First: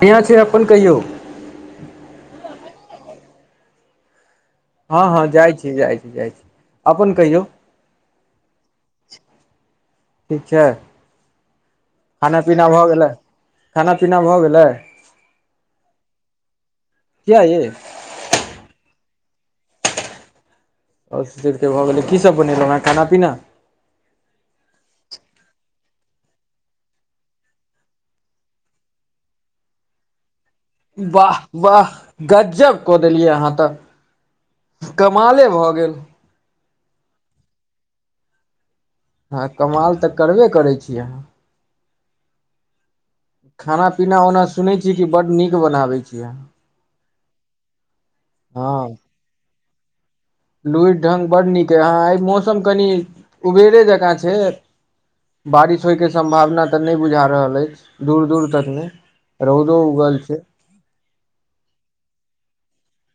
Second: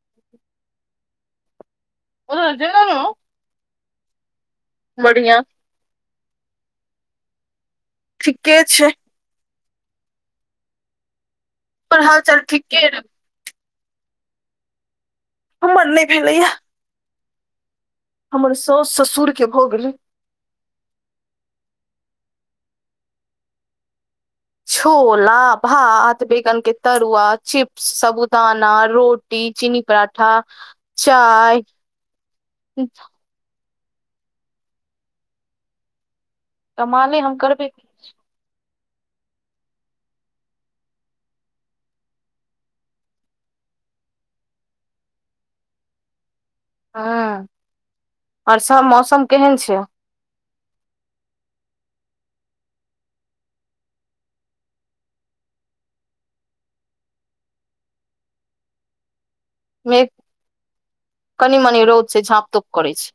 बढ़िया छै अपन कहियौ ओ [unintelligible] हँ हँ, बढ़िया जाइ छी, जाइ छी, जाइ छी। अपन कहियौ। ठीके छै ठीक छै। हमर हाल चाल खाना पीना ठीके भऽ रहै गेलै। खाना पीना भऽ गेलै। हमर नै भेल अछि। किया याइ? हमर सास ससुर के भोग रहे। आओर भऽ गेलै, की सभ बनेलहुँ हेँ? खाना पीना? छोला भात, बैगन के तरुआ, चिप्स, साबुदाना रोटी। कि चीनी पराठा वाह चाय वाह, गजब कऽ देलियै अहाँ तऽ। कमाले भऽ गेल। कमाले हम करबे हँ कमाल तऽ करबे करै छी। अहाँ खाना पीना ओना सुनैत छी कि बड्ड नीक बनबैत छी अहाँ। हँ, आओर सभ मौसम केहन छै? लुरुरि ढंग बड्ड नीक छै। एहि मौसममे कनि उबेरे जका छै। बारिश होइक सम्भावना तऽ नहि बुझा रहल अछि, दूर दूर तक नहि। रौदो मेघ उगल छै। कनि मनि रौद छै, झाँप तोप करै छै।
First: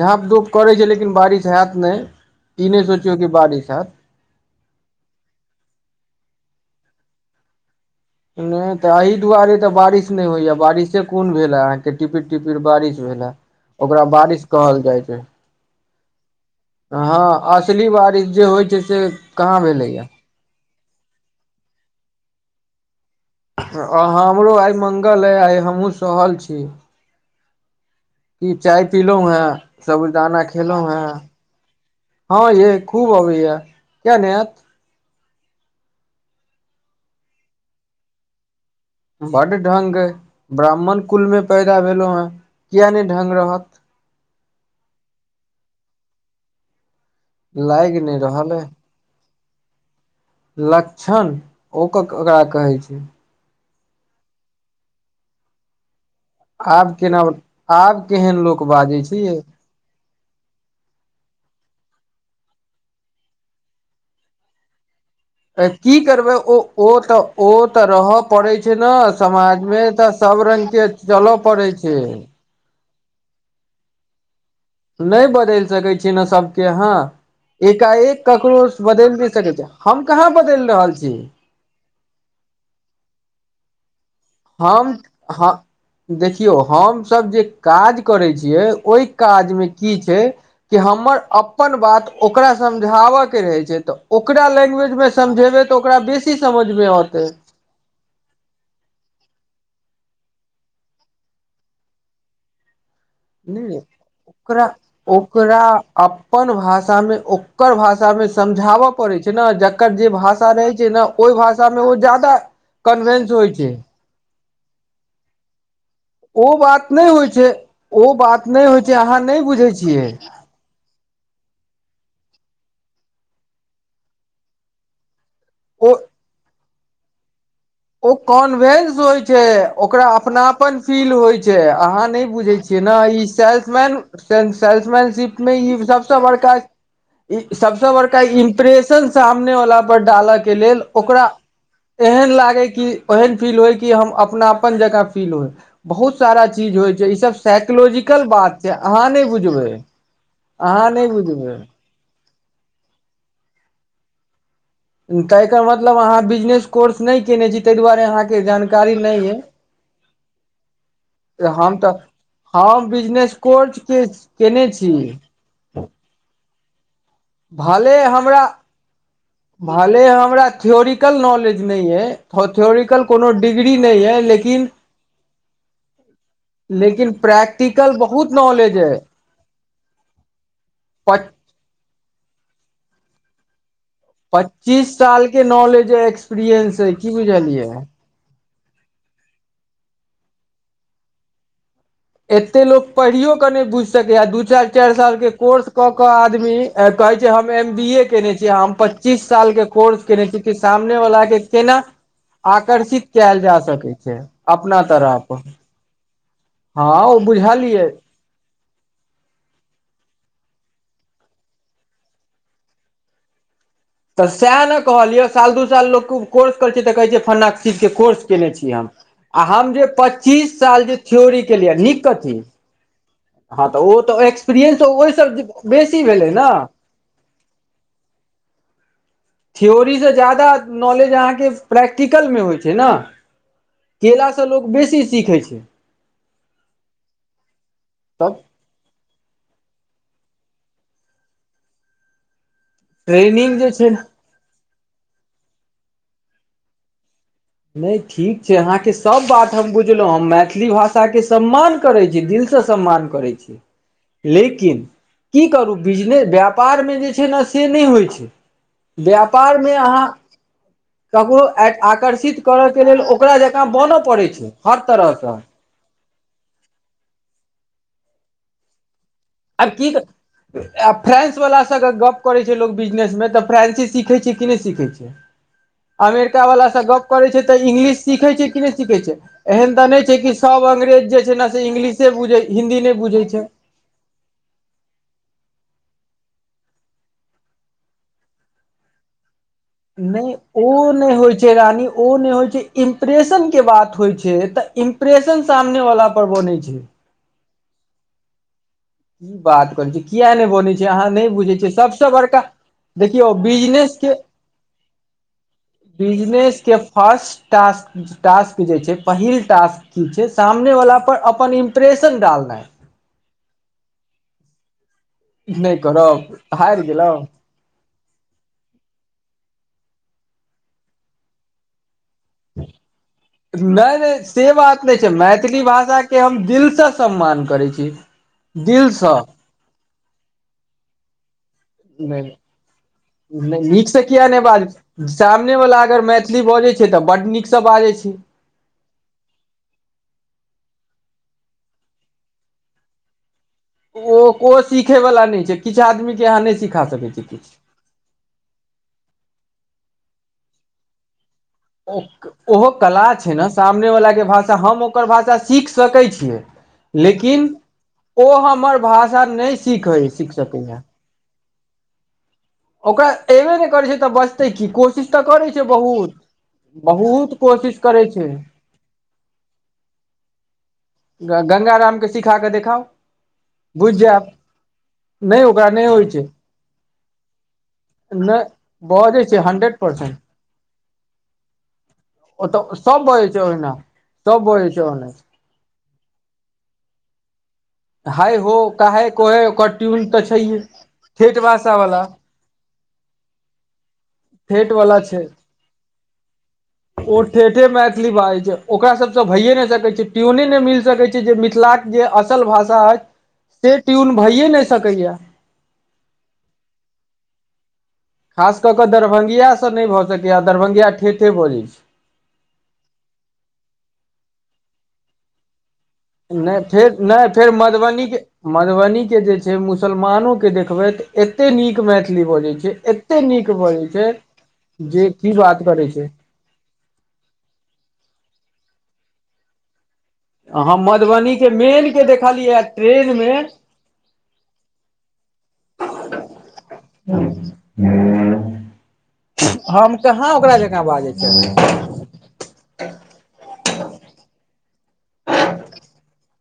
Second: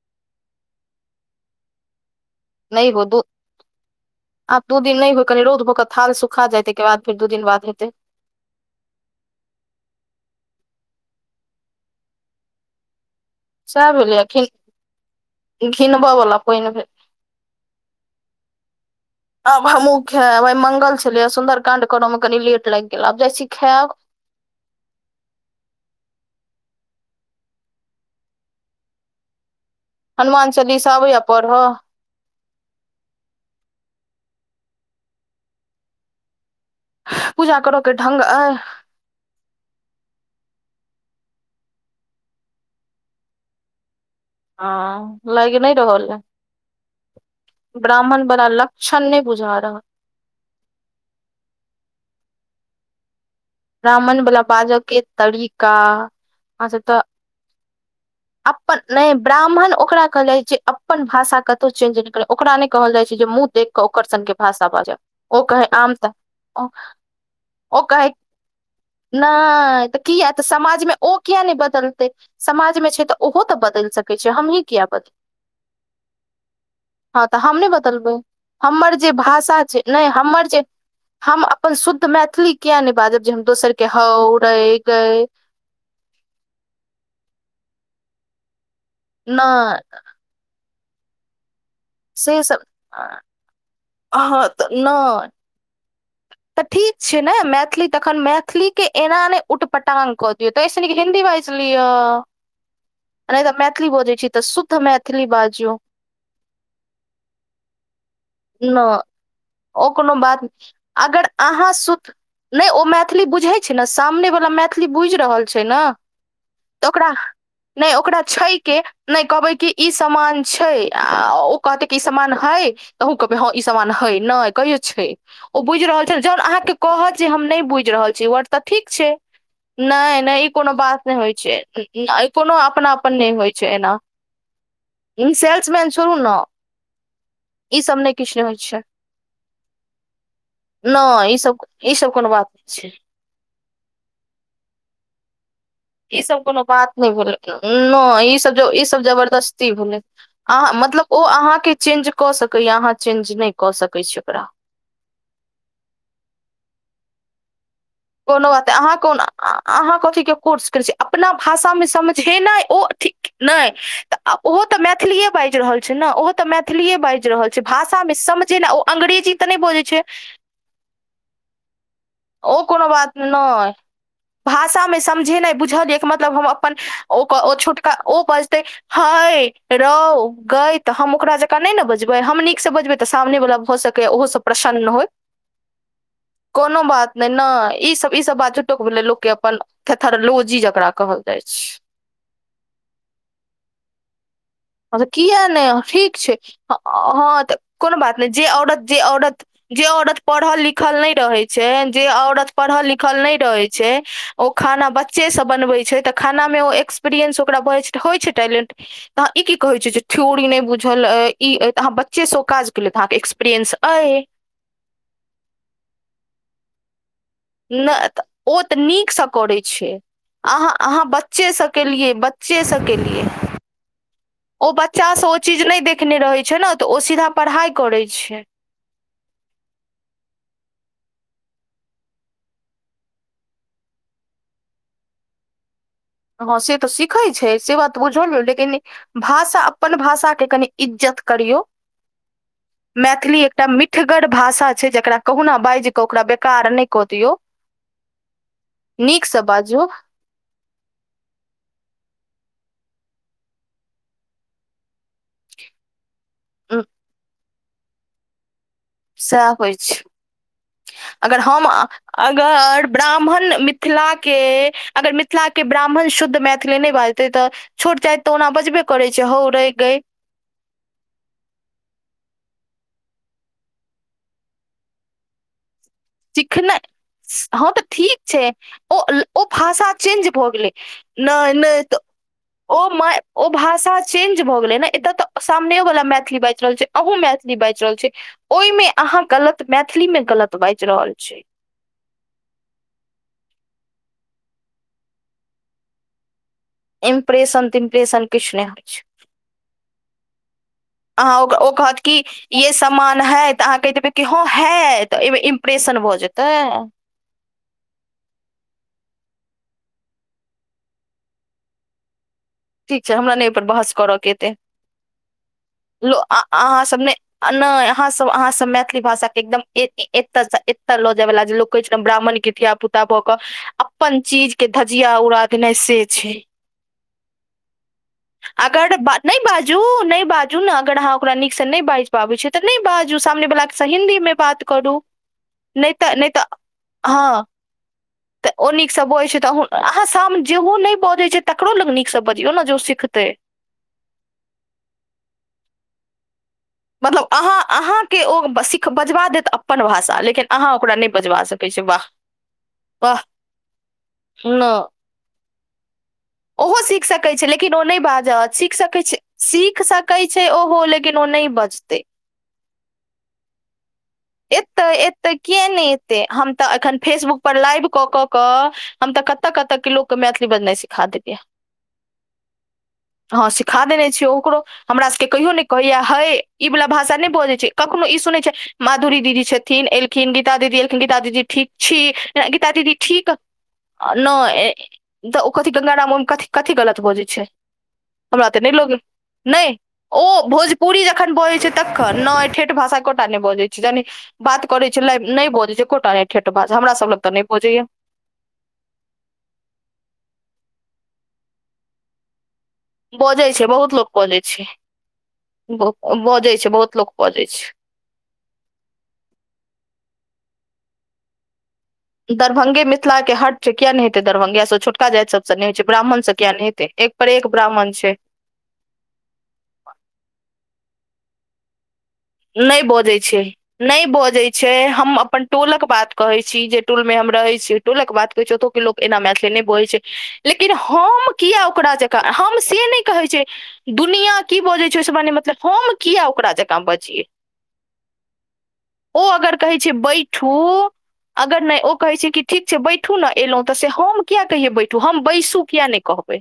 झाँप धूप करै छै, लेकिन बारिश हेत नहि। ई नहि हो सोचियौ दू जे बारिश हेत। आब दू दिन नहि होय, कनि रौद भऽ कऽ स्थान सुखा जाय, ताहि के बाद फेर दू दिन बाद हेतै। नहि तऽ एहि दुआरे तऽ बारिश नहि होइ छै। बारिश कोन भेलै? अहाँकेँ तऽ टिपिर टिपिर बारिश भेलै। से भेलै, ई घिनबला। हँ, असली बारिश जे होइ छै, से कहाँ भेलैए से? है वे मंगल। सुन्दर काण्ड करऽ में कनि लेट लागि गेल, आब जाइ छी। खायब आ हमरहु आइ मंगल अछि, आइ हमहूँ सहल छी। की, चाय पीलहुँ हँ? साबूदाना हनुमान खेलहुँ चालीसा आबैया हँ? पढ़ऽ हँ य, खूब अबैये कि ने, यात। पूजा करै के ढंग अछि। बड़ ढंग अछि, ब्राह्मण कुलमे पैदा भेलहुँ हँ, किएक नहि ढंग रहत? हँ, लागि नहि रहल अछि लाइग नै ब्राह्मणवला रहल अइ लऽ। क्षण नहि बुझा रहल अछि। लक्षण ओकरा केकरा कहै छै? ब्राह्मणवला बाजऽ के तरीका। अचछा आब तऽ केना आब केहन लोक अपन बाजै नहि छै यै ब्राह्मण ओकरा कहल जाइ छै अपन भाषा कतहु चेंज नहि करय ओकरा नहि कहल जाइ छै जे मुँह देख कऽ ओकर सन के भाषा बाजब ओ कहै आम की त करबै ओ ओ तऽ ओ तऽ कहै रहऽ पड़ै छै ना नहि तऽ किया तऽ समाजमे ओ चलऽ किया नहि पड़ै छै बदलतै समाज मे छै तऽ ओहो तऽ बदलि सकैत छै हमही किया बदल नहि बदलि सकै छी ने सबके आहाँ हँ तऽ हम नहि बदलबै एकाएक ककरो हमर बदलि जे नहि सकै भाषा छै नहि हम कहाँ हमर जे बदलि रहल छी हम अपन शुद्ध मैथिली किया नहि बाजब जे हम दोसर के हउ हम देखियौ हमस जे काज करै छियै ओहि काज मे नहि की छै कि हमर अपन बात से ओकरा सब समझाब के रहै छै तऽ ओकरा हँ तऽ लैंग्वेजमे नहि समझेबै तऽ ओकरा बेसी तऽ समझमे ठीक छै अतै ने मैथिली तखन मैथिली के एना नहि उट पटांग कऽ दियौ तैसैनिक हिन्दी बाजिलियै नहि तऽ मैथिली बोजै छी तऽ ओकरा शुद्ध मैथिल मैथिली ओकरा बाजु अपन भाषा मे ओकर भाषा मे न समझाबऽ पड़ैत छै ने ओ जकर जे कोनो बात भाषा नहि। रहै छै ने अगर ओहि अहाँ भाषामे ओ सुत जादा नहि ओ मैथिली कनवेन्स होइ बुझै छै ने सामने वाला मैथिली बुझ रहल छै ना ओ तऽ बात ओकरा नहि होइ छै नहि ओ ओकरा बात छै नहि के होइ छै अहाँ नहि कहबै की बुझै ई छियै समान छै आ ओ कहते क ई समान है तह कहबै हँ ई सामान है नहि कहियो छै ओ बुझि रहल छै जहन अहाँके कहत जे हम नहि बुझ ओ कॉन्वेंस होइ छै ओकरा नहि नहि ई कोनो अपनापन बात फील नहि होइ छै अहाँ नहि ई बुझै कोनो छियै अपना ने अपन ई नहि होइ छै सेल्सन एना सेल्समनशिप मे ई सेल्समैन छोड़ू सबस ने बड़का ई सबस सब नहि बड़का किछु नहि होइ छै इम्प्रेशन सामने वला पर डालऽ के लेल ओकरा नहि ई सब ई सब कोनो एहन बात नहि लागे कि छै ओहन फील होइ कि हम अपनापन जकाँ फील होय बहुत ईसभ सारा कोनो चीज बात होइ छै नहि ई सब भेलै न साइकोलॉजिकल ईसभ बात ज छै ईसभ अहाँ नहि बुझबै जबरदस्ती भेलै अहाँ नहि मतलब ओ बुझबै अहाँके चेंज कऽ सकैए अहाँ चेंज नहि कऽ सकै छी ओकरा त एकर मतलब अहाँ बिजनेस कोर्स नहि केने छी ताहि दुआरे अहाँके कोनो बात ह जानकारी अहाँ को नहि अइ अहाँ कथ के कोर्स केने छी अपना हम भाषामे तऽ सम जे नहि हम ओथ बिजनेस नहि कोर्स के ओहो केने तऽ छी मैथिलीे बाज रहल ने ओहो तऽ मैथिलीए बाज रहल छै भले भाषा मे हमरा समझे ने ओ अंग्रेजी तऽ नहि बजै भले छै हमरा थियोरिकल नॉलेज नहि ये ओ कोनो बात नहि लेकिन भाषामे समझेनाइ बुझल यए मतलब हम अप लेकिन प्रैक्टिकल [unintelligible] बहुत बजतै नॉलेज अइ ह्य रौ गइ त हम ओकरा जेका क नहि ने बजबे हम नीक से बजबे तऽ सामने वला भऽ सकै पच्चीस साल के नॉलेज एक्सपीरियंस कोनो है बात क नहि नहि ई सब ई सब बात झुट भेलै लोकके अपन थेथरोलोजी जकरा कहल जाइ छै एते लोग पढ़िययो के ने बुझ सके य दू चारि चारि हम साल के किया कोर्स नहि क के ठीक छै आदमी ह- कहै छै हँ हम तऽ एम बी कोनो ए बात नहि केने जे छी हम औरत जे पच्चीस औरत साल के जे कोर्स औरत केने छी कि पढ़ल लिखल सामने नहि वालला के रहै केना छै जे औरत पढ़ल आकर्षित लिखल नहि कयल जा रहै सकैत छै अपना तरफ बन छै तऽ खाना मे ओ हँ एक्सपीरियंस ओक बुझलियै होइ छै टैलेंट त अह ई की कहे छीिय ्योरी नहि बुझल इ त अहाँ बच्चे से काज केले ते अहाँ के एक्सपीरियेंस अय तऽ सएह ने कहलिये साल दू साल लो कोर्स कर छै तऽ कहे छै फन्ना चीज के नहि तऽ कोर्स केने ओ छी तऽ हम नीकसँ आ करै हम जे छै पच्चीस साल जे थ्योरी केेलिय नीक कथी छओ सएके लिए हँ तऽ ओ तऽ एक्सपीरियंस ओहिसँ चीज नहि बेसी देखने भेलै रहै ने छै तऽ ओ सीधा पढ़ाइ करै छैिय थ्योरीसँ जा्यदा नॉलेज अहाँके प्रैक्टिकलमे होइ छै ने केलासँ लोक बेसी सीखै छै हँ से तऽ सिखै छै से बात त तब बुझलौ लेकिन भाषा अपन भाषा के कनि इज्जत करियौ मैथिली ट्रेनिंग एकटा जे छै मिठगढ़ भाषा छै जेकरा कहुना बाजि कऽ ओकरा बेकार नहि कऽ दियौ नहि ठीक छै अहाँके सब नीकसँ बात हम बाजू बुझलहुँं हम मैथिली भाषा भाषा के सम्मान करै छी दिल से सम्मान करै छी लेकिन की करू बिजनेस व्यापारमे जे छै ने से नहि होइ छै स व्यापारमे अछि अहाँ अगर ककरो हम आकर्षित करयके लेल ओकरा ब्राह्मण जकाँ बनय मिथिला पड़ैत के छै हर अगर तरहसँ मिथिला के के ब्राह्मण शुद्ध मैथिली नहि बाजते तऽ छोट जाति तऽ ओना बजबे करे छै हौ आब रे की गय आ फ्रेंस वलासँ अगर गप करैत छै लोक बिजनेसमे तऽ फ्रेंसे सीखै छै कि नहि सीखै छै अमेरिका वाला सिखनाइ से गप करे छै हँ तऽ इंग्लिश ठीक सीखे छै कि नहि सीखे ओ छै ओ एहन तऽ भाषा नहि छै चेंज कि भऽ सब गेलै अंग्रेज जे छै ने नहि से नहि तऽ इंग्लिशे बुझै हिन्दी ओ नहि बुझै छै ओ भाषा चेंज भऽ गेले ने एतय तऽ सामनेो वाला मैथिली बाजि रहल छै अहू मैथिली बाजि रहल छै ओहिमे अहाँ गलत मैथिलीमे नहि गलत बाजि ओ होइ छै रान ओ नहि होइ छै इम्प्रेशन के बात होइ छै तऽ इम्प्रेशन सामने वालला पर बनै छै इम्प्रेशन तम्प्रेशन किछु नहि होइ छै की बात करै छै कििया नहि बनै छै अहाँ नहि ओक- बुझे ओ छियै कहत सबस कि बड़का ये सामान देखियौ है तऽ अहाँ कहि बिजनेस के हँ है तऽ एहिमे इम्प्रेशन भऽ जेतै बिजनेस के फर्स्ट टास्क टास्क जे छै पहिल टास्क ठीक छै सामने वालला पर अपन इम्प्रेशन डालनाइ ठीक छै हमरा नहिहिप पर बहस करय के एतै नहि करब हारि गेलहु आ नहि अहाँ सब अहाँ सब मैथिली भाषा के एकदम एत एते लो जायवाला जे लोको कह ब्राह्मण के धिया पुता भऽ के नहि अपन नहि से चीज के बात नहि छै धजिया उड़ मैथिली देना से भाषाके छै हम दिलसँ सम्मान करै छी अगर दिलसँ नहि बाजू नहि बाजू ने अगर अहाँ ओकरा न नहि बाजि पाबै छै तऽ नहि बाजू सामने ब नीकसँ किया हिन्दीमे नहि बात बाज करू सामनेवला नहि अगर तऽ नहि मैथिली तऽ बजै तऽ बड्ड हँ नीकसँ बाजै छी तऽ ओ नीक से बजै छै त अहा शाम जेहो न बजे छै तकरो लग निक बजियौ ने जेो सिखतै ओ ओ सिखे वालला नहि छै किछु आदमी के यहाँ नहि सिखा सक मतलब अहाँ अहाँ के ओ सिख बजबा देत अपन भाषा लेकिन अहाँ ओकरा नहि बजबा सकै ओहो कला छै ने सामने वलाके भाषा न हम ओकर भाषा सीख सकै छियै ओहो सीख सकैत छै लेकिन ओ नहि बाजत हमर सीख सकैत छै भाषा नहि सीख सीखै सकैत सीख छै सकैए ओहो लेकिन लेकिन ओ नहि बजतय [inaudible] ओकरा अऐबे नहि करै छै तऽ बचतै क एतै कोशिश तऽ एतै करै छै किया नहि बहुत एतै हम तऽ एखन बहुत फेसबुक पर कोशिश लाइव करै क छै क के हम तऽ कत कत के लोको के मैथिली बजनाइ सिखा देलियय गंगा राम के सिखा के देखाउ हँ सिखा बुझि देने जायब छियै ओकरो हमरा सभके कहियो नहि ओकरा कहैय होइ छै हे ई वाला भाषा नहि बजै छै कखनो ई सुनै नहि छै माधुरी बजै छै दीदी हंड्रेड छथिन परसेंट एलखिन गीता दीदी एलखिन गीता दीदी ठीक छी गीता ओतऽ दीदी सब बजै ठीक छै ओहिना न‌ सब बजै छै ओना कथि गंगाड़मे क कथी गलत बोजै छै हाय हमरा हो ते नहि लोगे काहे कोहे ओकर नहि ट्यून तऽ ओ छैहे भोजपुरी ज जखन ठेठ बजै छै भाषा वाला तखन ने ठेठ भाषा एकोटा नहि बजै छै जान बात ठेठ करै वाला छै नहि बोजै छै कोटा नहि ठेठ बात हमरा सब लग ओ तऽ नहि ठेठे मैच बजैया मैथिली बाजै छै ओकरा सबसँ भइए नहि सकैत छै ट्योने नहि मिल सकैत छै जे मिथिला के जे असल भाषा अछि बजै छै से बहुत लोक ट्यून बजै भइए छै नहि सकैया बजै छै बहुत लोक बजै छै खास कऽ कऽ दरभंगियासँ नहि भऽ सकैए दरभंगिया ठेठे बजैत छै दरभंगे मिथिला के हट छै किया नहि हेै दरभंगिया सँ छोटका जाइत सब नहि होइ छै ब्राह्मण से किया नहि हेतै एक पर एक ब्राह्मण छै मधुबनी के जे छै मुसलमानो के देखबै तऽ एते नीक मैथिल नहि बजैत छै नहि बजैत छै जे हम की अपन बात टोलक करै छै बात कहैत छी जे टोल मे हम रहे छी टूल के बाते छी ओतोक लोक के लो एना मैथिली बोले छै लेकिन अहाँ हम मधुबनीके किया ओकरा मेनके जकाँ हम देखलियै से नहि कहै ट्रेनमे छै दुनिया की बजे छै ओहिसे हमरा कीमतलब हम किया ओकरा जकाँ बज ओ अगर कहै छै हम कहाँ बैठू ओकरा जकाँ बाजै अगर छै नहि ओ कहै छै कि ठीक छै बैठू ने एलहुँ तऽ से हम किया कहियै बैठू हम बैसू किया नहि कहबै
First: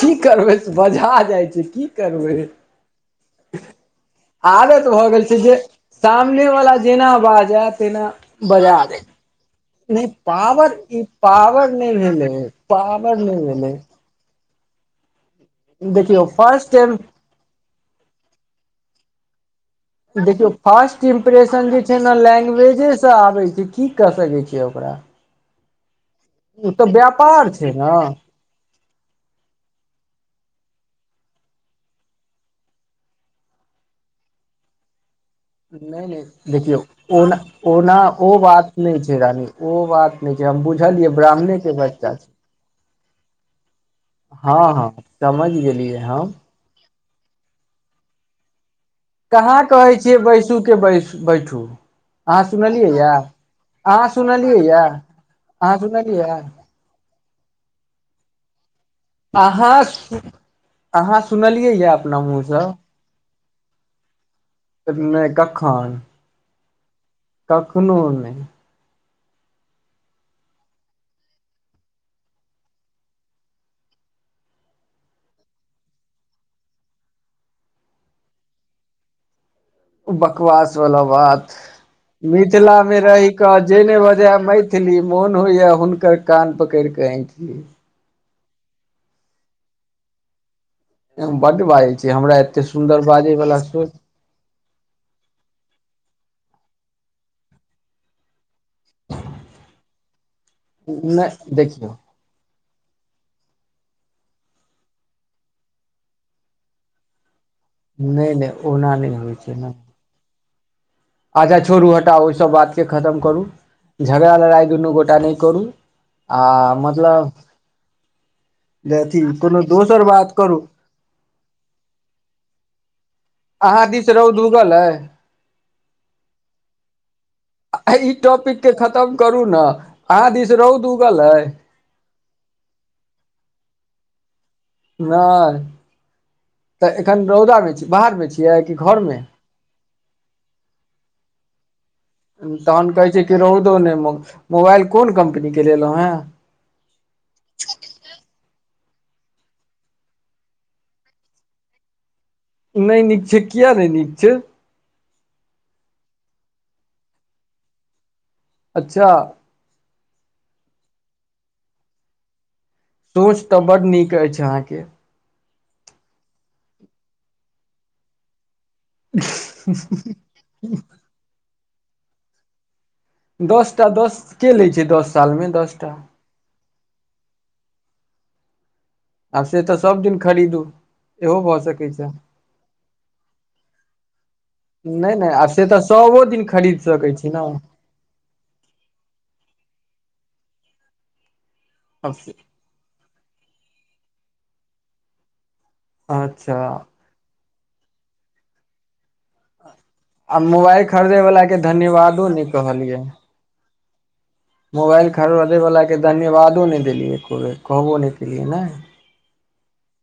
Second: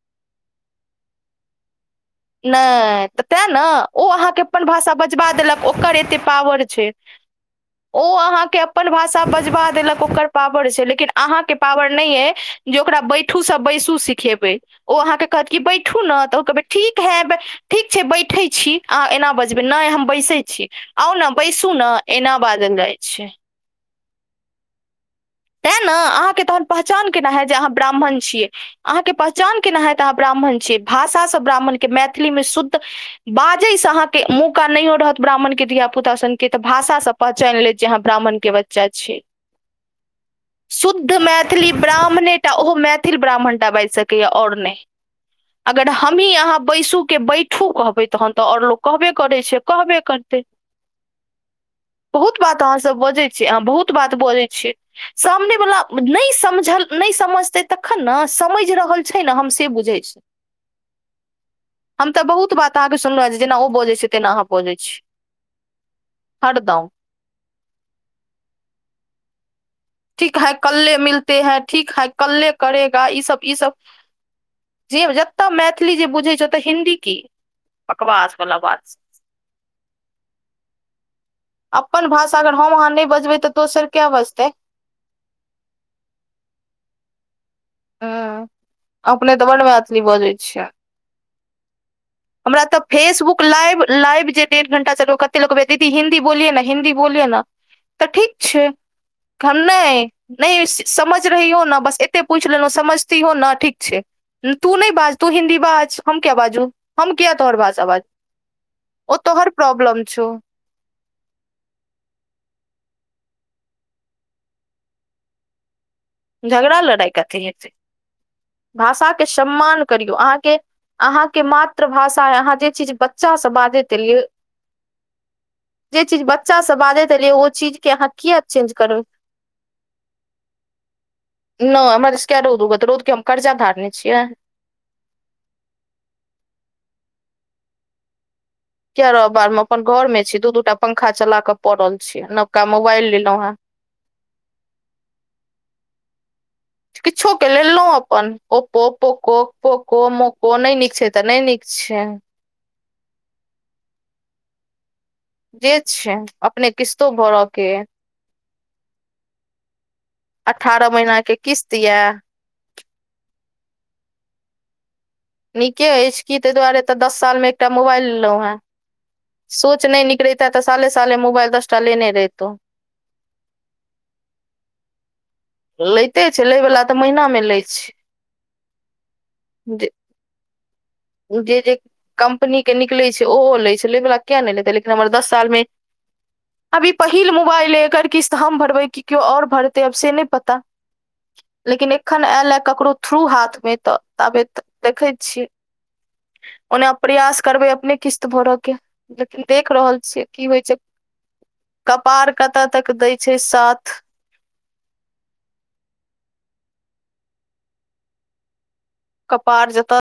की करबै से बजा जाइ छै की करबै नहि तऽ तें ने ओ अहाँके अपन आदत भाषा भऽ गेल बजबा छै जे देलक ओकरे ए सामने पावर वाला छै जेना बाजै ओ तेना अहाँके बजा अपन दै भाषा बजबा देलक नहि ओकर पावर छै ई लेकिन अहाँके पावर नहि अइ भेलै जे ओकरा पावर नहि बैठू से भेलै बैसू सिखेबै ओ अहाँके कहत की बैठू न देखियौ त ओ फर्स्ट टाइम ठीक है ठीक छै बैठे छी अह एना बजबै नहि हम बैसै देखियौ छी फर्स्ट आउ ने इम्प्रेशन बैसू जे छै ने एना बाजल लैंग्वेजे जाइ से आबै छै की क सकै छियै ओकरा तैं ने अहाँके तहन ओ तऽ पहचान केना है व्यापार जे अहाँ छै ने ब्राह्मण छियै अहाँके पहचान केना हत अहाँ ब्राह्मण छीै भाषासँ ब्राह्मणके मैथिली में शुद्ध बाजै से अहाँके मुँह क नहि हो रहत ब्राह्मणके धिया नहि पुता सनके नहि तऽ देखियौ भाषासँ ओना पहचानि लेत जे ओना अहाँ ओ ब्राह्मणके बात बच्चा नहि छी छै रानी ओ बात नहि छै हम बुझलियै शुद्ध ब्राह्मणे के मैथिली बच्चा ब्राह्मणे टा ओहो मैथिल ब्राह्मण टा बाजि सकैए छै आओर हँ हँ नहि समझ अगर गेलियै हम हमही अहाँ बैसू के बैठू कहबै तहन तऽ आओर लोक कहबे करै कहाँ छै कहै कहबे छियै करतै बैसू के बैस बैठू बहुत अहाँ बात सुनलियै अहाँसभ यए बजै छीयै अहाँ बहुत बात बजै सुनलियै छियै यए सामने अहाँ वलाा सुनलियै नहि या समझल नहि समझतै तखन ने समझ रहल ने हम अहाँ बुझै छी अहाँ सुनलियै यए अपना त बहु मुँहसँ ब सुन जेना ओ बजे छै तेना हमहु नहि कखन हरदम कखनो नहि ठीक है क्ले मिलते है ठीक है क्ले करेगा ई सब ई सब जे जतय मैथिली जे बुझै छै ओतऽ हिन्दी की बकवास वाला बात बकवास वाला बात अपन भाषा अगर हम मिथिला अहाँ मे नहि रहि बजबै तऽ कऽ जे दोसर नहि के बाजए बजतै मेथिली मोन होइया हुनकर कान पकड़ि कऽ आइठ ली हाँ अपने तऽ बड् मैथिली बजैत छियै बड़ बाजय हमरा तऽ फेसबुक लाइव लाइव जे डेढ़ घंटा से कते लगबै दीदी हिन्दी बोलिय ने हिन्दी बोलिये ने तऽ ठीक छै घर नहि नहि समझ रही नहि हो ने देखियौ बस पूछि लेलहुँ समझती हो ना ठीक छै तू नहि बाज तू हिन्दी बाज हम क्य बाजू हम किया तोहर भाषा नहि नहि ओना बाजू नहि ओ होइ तोहर छै ने प्रॉब्लम छौ अच्छा छोड़ू हटाउ ओहिसभ बातके खतम करू झगड़ा लड़ाइ दुनू गोटा नहि करू आ झगड़ा लड़ाइ मतलब कथी हेतै अथी कोनो सम्मान दोसर करियौ बात अहाँके करू अहाँ के मातृभाषा अहाँ जे चीज बच्चा सँ बाजैत एलियै तू गल ह जे चीज बच्चा सँ बाजैत एलै ओ चीज आ के ई अहाँ कियाक टॉपिक के चेंज करबै खतम करू ने अहाँ दिस हौद उगल अै नहि हमरास क रौद उगत रौद के हम कर्जा धारने छियै नहि तऽ एखन रौदा बे छी बाहर बे छी किया कि घर किया रहब बाहर मे अपन घर में छी दू दूटा पंखा चला के पड़ल छी न तहन कहै छै कि रौदो नहि मोबाइल कोन कम्पनीे लेलहुँ हैं किछो के लेलहु अपन ओप्पो पोको पोको मोको नहि नीक छै तऽ नहि नीक छै नहि नीक छै किया नहि नीक छै जे छै अपने किस्तो भरऽ के अच्छा अठारह महिना के किस्त यऽ सोच तऽ बड नीक अछि अहाँ के नीके अछि की ताहि दुआरे तऽ दस साल मे एकटा मोबाइल लेलहुं हे सोच नहि निकलैता तऽ साले साले मोबाइल दस टा लेने रहतौ दस टा दस के ले छै दस साल में दस टा लएतै छै लैवला तऽ महिना में लै छै आब से तऽ जे सबदिन खरीदू इहो भऽ जे जे सकैत छै कम्पनी के निकलैए छै ओहो लैत छै लेवला किया नहि लेतै लेकिन हमर दस साल में सएो दिन खरीद अभी सकैत पहिल छी ने मोबाइल लेक के किस्त हम भरबै की क्यो और भरतै से अब नै पता लेकिन एखन ऐल एऽ ककरो थ्रू हाथ मे तऽ ताबे देखैत छीयै अच्छा प्रयास करबे अपने किस्त भरऽ के लेकिन देख रहल छी से आ की होइ छै मोबाइल खरीदयवलाके धन्यवादो कपार नहि कतऽ तक कहलियै दै छै साथ मोबाइल खरोदैवलाके धन्यवादो नहि देलियै को बे कहबो नहि केलियै ने कपार जैतै